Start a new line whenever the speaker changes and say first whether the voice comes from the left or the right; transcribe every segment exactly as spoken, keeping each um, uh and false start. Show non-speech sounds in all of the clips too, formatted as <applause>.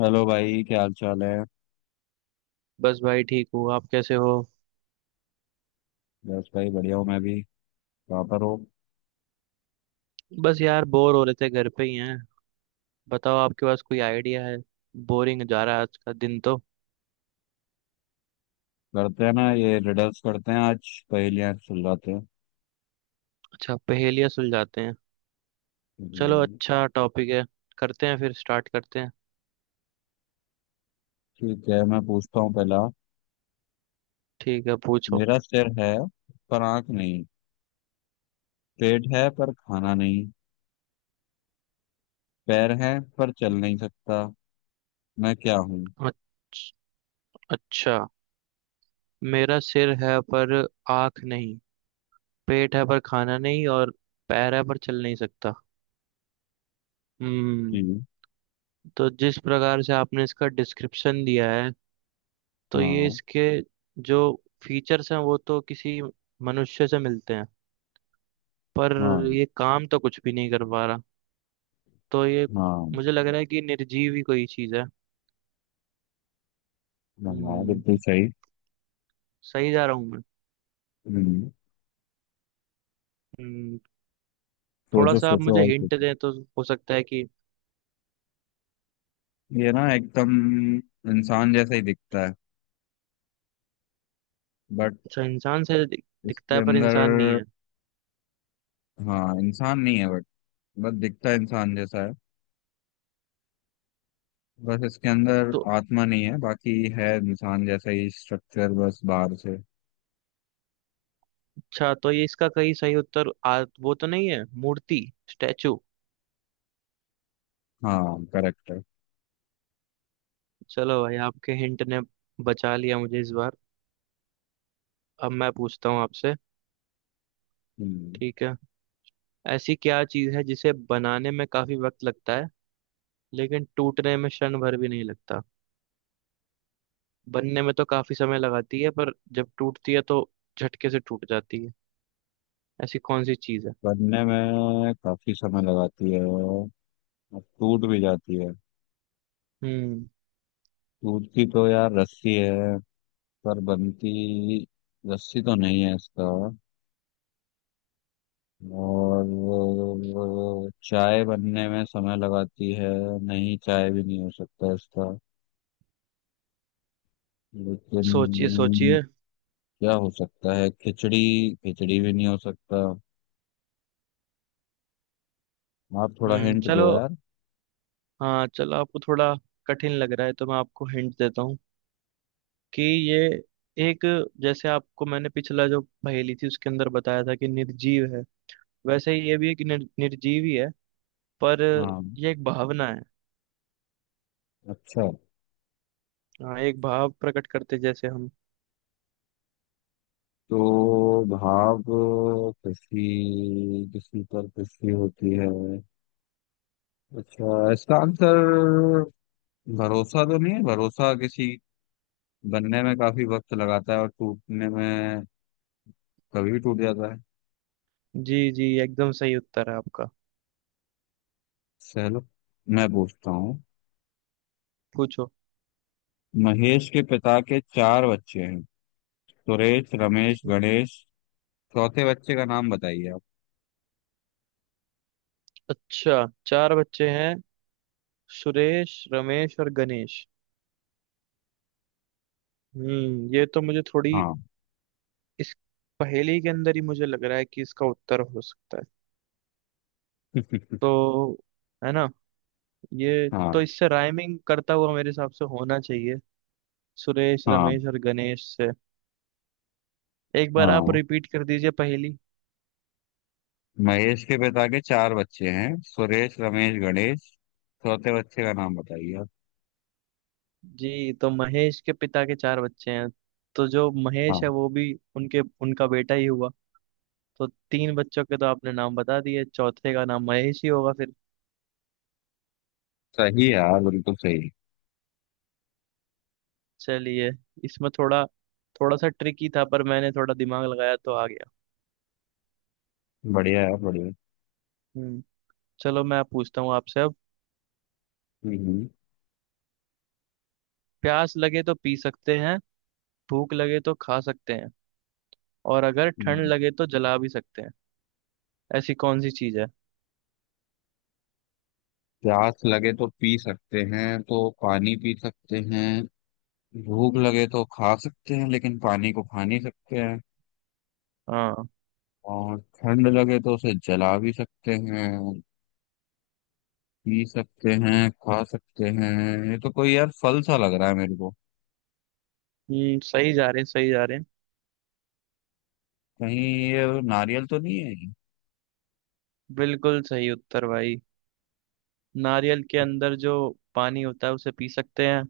left: Hello भाई, क्या हाल चाल है?
right: बस भाई ठीक हूँ। आप कैसे हो।
left: बस भाई, बढ़िया हूँ मैं भी। कहाँ पर हो?
right: बस यार बोर हो रहे थे घर पे ही हैं। बताओ आपके पास कोई आइडिया है। बोरिंग जा रहा है आज का दिन तो।
left: करते हैं ना, ये रिडल्स करते हैं आज, पहेलियां सुलझाते हैं।
right: अच्छा पहेलियाँ सुलझाते हैं। चलो
left: हम्म।
right: अच्छा टॉपिक है। करते हैं फिर स्टार्ट करते हैं।
left: ठीक है, मैं पूछता हूँ पहला।
right: ठीक है पूछो।
left: मेरा सिर है, पर आंख नहीं। पेट है पर खाना नहीं। पैर है, पर चल नहीं सकता। मैं क्या हूँ?
right: अच्छ- अच्छा। मेरा सिर है पर आँख नहीं। पेट है पर खाना नहीं। और पैर है पर चल नहीं सकता। हम्म।
left: जी।
right: तो जिस प्रकार से आपने इसका डिस्क्रिप्शन दिया है, तो ये
left: हाँ,
right: इसके जो फीचर्स हैं वो तो किसी मनुष्य से मिलते हैं। पर
left: हाँ,
right: ये काम तो कुछ भी नहीं कर पा रहा। तो ये
left: हाँ।
right: मुझे लग रहा है कि निर्जीव ही कोई चीज़ है।
left: हाँ, बिल्कुल
right: हम्म।
left: सही।
right: सही जा रहा हूँ मैं।
left: हम्म।
right: हम्म, थोड़ा
left: सोचो,
right: सा आप
left: सोचो
right: मुझे
left: और
right: हिंट
left: सोचो।
right: दें तो हो सकता है कि।
left: ये ना एकदम इंसान जैसा ही दिखता है, बट
right: अच्छा, इंसान से दि- दिखता
left: इसके
right: है पर इंसान नहीं
left: अंदर।
right: है
left: हाँ, इंसान नहीं है, बट बस दिखता इंसान जैसा है। बस इसके अंदर
right: तो।
left: आत्मा नहीं है, बाकी है इंसान जैसा ही स्ट्रक्चर, बस बाहर से।
right: अच्छा तो ये इसका कई सही उत्तर, आ, वो तो नहीं है मूर्ति। स्टैचू।
left: हाँ, करेक्ट है।
right: चलो भाई, आपके हिंट ने बचा लिया मुझे इस बार। अब मैं पूछता हूँ आपसे।
left: हम्म।
right: ठीक है। ऐसी क्या चीज है जिसे बनाने में काफी वक्त लगता है लेकिन टूटने में क्षण भर भी नहीं लगता। बनने में तो काफी समय लगाती है पर जब टूटती है तो झटके से टूट जाती है। ऐसी कौन सी चीज है।
left: बनने में काफी समय लगाती है और टूट भी जाती है।
right: हम्म।
left: टूटती तो यार रस्सी है, पर बनती रस्सी तो नहीं है इसका। और वो चाय बनने में समय लगाती है। नहीं, चाय भी नहीं हो सकता इसका,
right: सोचिए
left: लेकिन
right: सोचिए।
left: क्या हो सकता है, खिचड़ी? खिचड़ी भी नहीं हो सकता। आप थोड़ा
right: हम्म।
left: हिंट
right: चलो,
left: दो यार।
right: हाँ चलो, आपको थोड़ा कठिन लग रहा है तो मैं आपको हिंट देता हूँ कि ये एक, जैसे आपको मैंने पिछला जो पहेली थी उसके अंदर बताया था कि निर्जीव है, वैसे ही ये भी एक निर, निर्जीव ही है। पर
left: हाँ,
right: ये एक भावना है।
left: अच्छा।
right: हाँ एक भाव प्रकट करते जैसे हम।
left: तो भाव, खुशी, किसी पर खुशी होती है। अच्छा, इसका आंसर भरोसा तो नहीं है? भरोसा किसी बनने में काफी वक्त लगाता है और टूटने में कभी भी टूट जाता है।
right: जी जी, एकदम सही उत्तर है आपका।
left: चलो, मैं पूछता हूँ।
right: पूछो।
left: महेश के पिता के चार बच्चे हैं, सुरेश, रमेश, गणेश। चौथे बच्चे का नाम बताइए आप।
right: अच्छा, चार बच्चे हैं। सुरेश रमेश और गणेश। हम्म, ये तो मुझे थोड़ी
left: हाँ।
right: इस पहेली के अंदर ही मुझे लग रहा है कि इसका उत्तर हो सकता है। तो है ना, ये
left: <laughs>
right: तो
left: हाँ।
right: इससे राइमिंग करता हुआ मेरे हिसाब से होना चाहिए, सुरेश
left: हाँ।
right: रमेश और गणेश से। एक बार आप
left: हाँ,
right: रिपीट कर दीजिए पहेली।
left: महेश के पिता के चार बच्चे हैं, सुरेश, रमेश, गणेश। चौथे बच्चे का नाम बताइए आप।
right: जी, तो महेश के पिता के चार बच्चे हैं। तो जो
left: हाँ,
right: महेश है वो भी उनके उनका बेटा ही हुआ। तो तीन बच्चों के तो आपने नाम बता दिए, चौथे का नाम महेश ही होगा फिर।
left: सही है यार, बिल्कुल सही।
right: चलिए, इसमें थोड़ा थोड़ा सा ट्रिकी था पर मैंने थोड़ा दिमाग लगाया तो आ गया।
left: बढ़िया है, बढ़िया।
right: हम्म। चलो मैं पूछता हूँ आपसे अब।
left: हम्म, हम्म।
right: प्यास लगे तो पी सकते हैं। भूख लगे तो खा सकते हैं। और अगर ठंड
left: हम्म।
right: लगे तो जला भी सकते हैं। ऐसी कौन सी चीज है।
left: प्यास लगे तो पी सकते हैं, तो पानी पी सकते हैं। भूख लगे तो खा सकते हैं, लेकिन पानी को खा नहीं सकते हैं।
right: हाँ।
left: और ठंड लगे तो उसे जला भी सकते हैं। पी सकते हैं, खा सकते हैं। ये तो कोई यार फल सा लग रहा है मेरे को।
right: हम्म, सही जा रहे हैं सही जा रहे हैं।
left: कहीं ये नारियल तो नहीं है?
right: बिल्कुल सही उत्तर भाई। नारियल के अंदर जो पानी होता है उसे पी सकते हैं।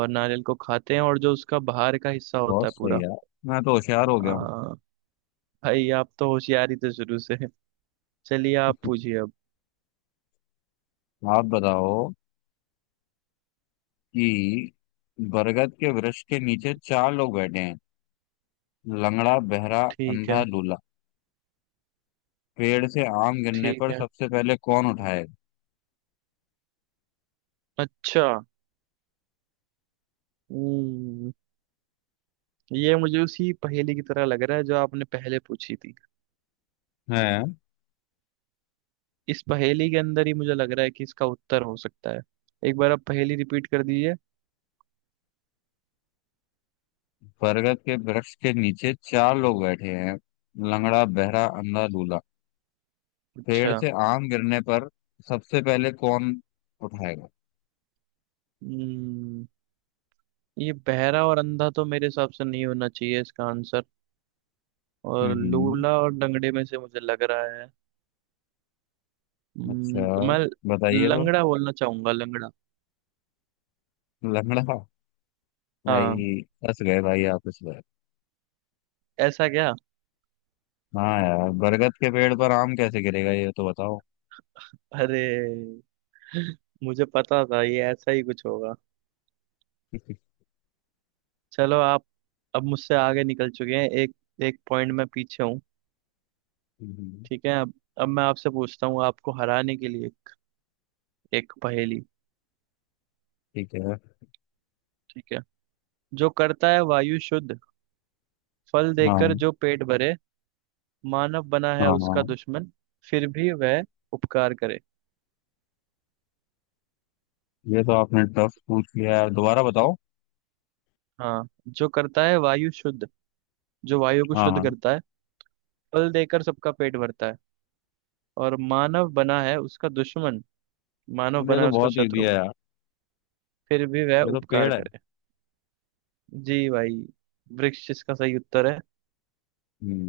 right: और नारियल को खाते हैं और जो उसका बाहर का हिस्सा होता
left: बहुत
right: है
left: सही
right: पूरा।
left: यार, मैं तो होशियार हो गया हूँ।
right: आ, भाई आप तो होशियारी तो शुरू से है। चलिए आप पूछिए अब।
left: आप बताओ कि बरगद के वृक्ष के नीचे चार लोग बैठे हैं। लंगड़ा, बहरा,
right: ठीक है।
left: अंधा, लूला। पेड़ से आम गिरने
right: ठीक
left: पर
right: है।
left: सबसे पहले कौन उठाएगा?
right: अच्छा। हम्म, ये मुझे उसी पहेली की तरह लग रहा है जो आपने पहले पूछी थी।
left: है।
right: इस पहेली के अंदर ही मुझे लग रहा है कि इसका उत्तर हो सकता है। एक बार आप पहेली रिपीट कर दीजिए।
left: बरगद के वृक्ष के नीचे चार लोग बैठे हैं, लंगड़ा, बहरा, अंधा, लूला। पेड़
right: अच्छा।
left: से आम गिरने पर सबसे पहले कौन उठाएगा?
right: हम्म, ये बहरा और अंधा तो मेरे हिसाब से नहीं होना चाहिए इसका आंसर। और
left: हम्म।
right: लूला और लंगड़े में से मुझे लग रहा है।
left: अच्छा,
right: हम्म, तो मैं
left: बताइए तो।
right: लंगड़ा बोलना चाहूंगा, लंगड़ा।
left: लंगड़ा?
right: हाँ,
left: भाई, फंस गए भाई आप इसमें।
right: ऐसा क्या।
left: हाँ यार, बरगद के पेड़ पर आम कैसे गिरेगा ये तो बताओ।
right: अरे, मुझे पता था ये ऐसा ही कुछ होगा।
left: <laughs>
right: चलो आप। अब मुझसे आगे निकल चुके हैं। एक एक पॉइंट में पीछे हूँ।
left: हम्म।
right: ठीक है अब अब मैं आपसे पूछता हूँ आपको हराने के लिए एक पहेली।
left: ठीक है।
right: ठीक है। जो करता है वायु शुद्ध। फल देकर
left: हाँ,
right: जो पेट भरे। मानव बना है
left: हाँ,
right: उसका
left: हाँ।
right: दुश्मन। फिर भी वह उपकार करे।
left: ये तो आपने टफ पूछ लिया यार, दोबारा बताओ।
right: हाँ, जो करता है वायु शुद्ध। जो वायु को
left: हाँ,
right: शुद्ध
left: हाँ।
right: करता है। फल देकर सबका पेट भरता है। और मानव बना है उसका दुश्मन। मानव
left: अरे, ये
right: बना
left: तो
right: है उसका
left: बहुत इजी
right: शत्रु।
left: है यार।
right: फिर भी वह
left: ये तो
right: उपकार
left: पेड़ है।
right: करे। जी भाई, वृक्ष इसका सही उत्तर है।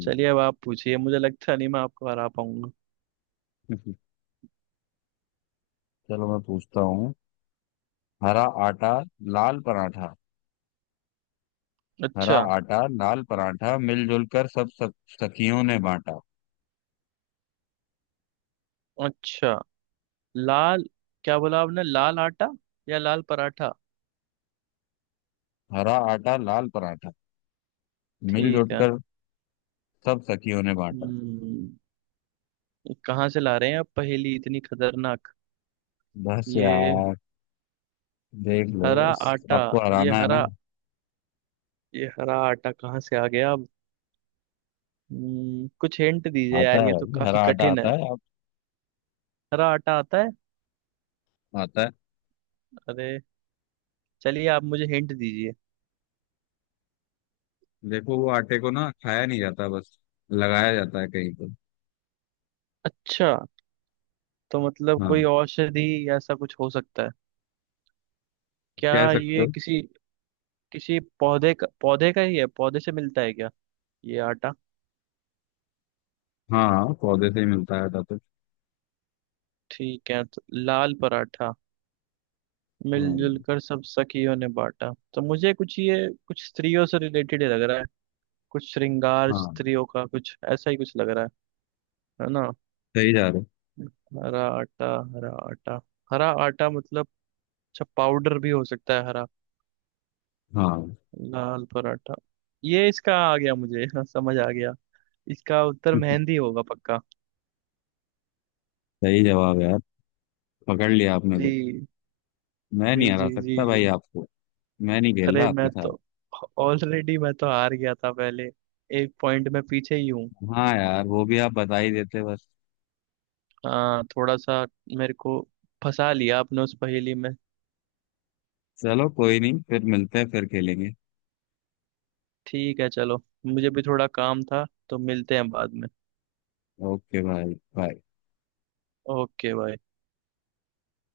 right: चलिए अब आप पूछिए। मुझे लगता नहीं मैं आपको हरा पाऊंगा।
left: <laughs> चलो, मैं पूछता हूँ। हरा आटा, लाल पराठा। हरा
right: अच्छा।
left: आटा लाल पराठा, मिलजुल कर सब सब सखियों ने बांटा।
right: अच्छा। लाल, क्या बोला आपने, लाल आटा या लाल पराठा।
left: हरा आटा लाल पराठा,
right: ठीक
left: मिलजुल
right: है।
left: कर सब सखियों ने बांटा।
right: हम्म, ये कहाँ से ला रहे हैं आप पहेली इतनी खतरनाक।
left: बस
right: ये
left: यार। देख लो।
right: हरा आटा।
left: आपको
right: ये
left: हराना है ना।
right: हरा। ये हरा आटा कहाँ से आ गया अब। हम्म, कुछ हिंट दीजिए
left: आता
right: यार,
left: है
right: ये तो
left: भाई,
right: काफी
left: हरा आटा
right: कठिन है।
left: आता है आप।
right: हरा आटा आता है।
left: आता है।
right: अरे, चलिए आप मुझे हिंट दीजिए।
left: देखो, वो आटे को ना खाया नहीं जाता, बस लगाया जाता है कहीं पर।
right: अच्छा, तो मतलब
left: हाँ।
right: कोई औषधि ऐसा कुछ हो सकता है।
left: कह
right: क्या
left: सकते
right: ये
left: हो।
right: किसी किसी पौधे का पौधे का ही है, पौधे से मिलता है क्या ये आटा।
left: हाँ, हाँ, पौधे से ही मिलता है आटा तो।
right: ठीक है, तो लाल पराठा मिलजुल
left: हाँ।
right: कर सब सखियों ने बांटा, तो मुझे कुछ ये कुछ स्त्रियों से रिलेटेड ही लग रहा है। कुछ श्रृंगार
left: हाँ,
right: स्त्रियों का, कुछ ऐसा ही कुछ लग रहा है। है ना।
left: सही जा रहे
right: हरा आटा, हरा आटा, हरा आटा मतलब, अच्छा पाउडर भी हो सकता है हरा।
left: हो। हाँ।
right: लाल पराठा। ये इसका आ गया मुझे <laughs> हाँ, समझ आ गया। इसका उत्तर
left: <laughs>
right: मेहंदी होगा पक्का।
left: सही जवाब है यार, पकड़ लिया आपने तो।
right: जी
left: मैं
right: जी
left: नहीं हरा
right: जी जी
left: सकता भाई
right: जी।
left: आपको। मैं नहीं खेल
right: अरे,
left: रहा
right: मैं
left: आपके
right: तो
left: साथ।
right: ऑलरेडी मैं तो हार गया था पहले। एक पॉइंट में पीछे ही हूँ।
left: हाँ यार, वो भी आप बता ही देते बस।
right: हाँ, थोड़ा सा मेरे को फंसा लिया आपने उस पहेली में।
left: चलो, कोई नहीं, फिर मिलते हैं, फिर खेलेंगे।
right: ठीक है चलो, मुझे भी थोड़ा काम था तो मिलते हैं बाद में।
left: ओके भाई, बाय।
right: ओके भाई।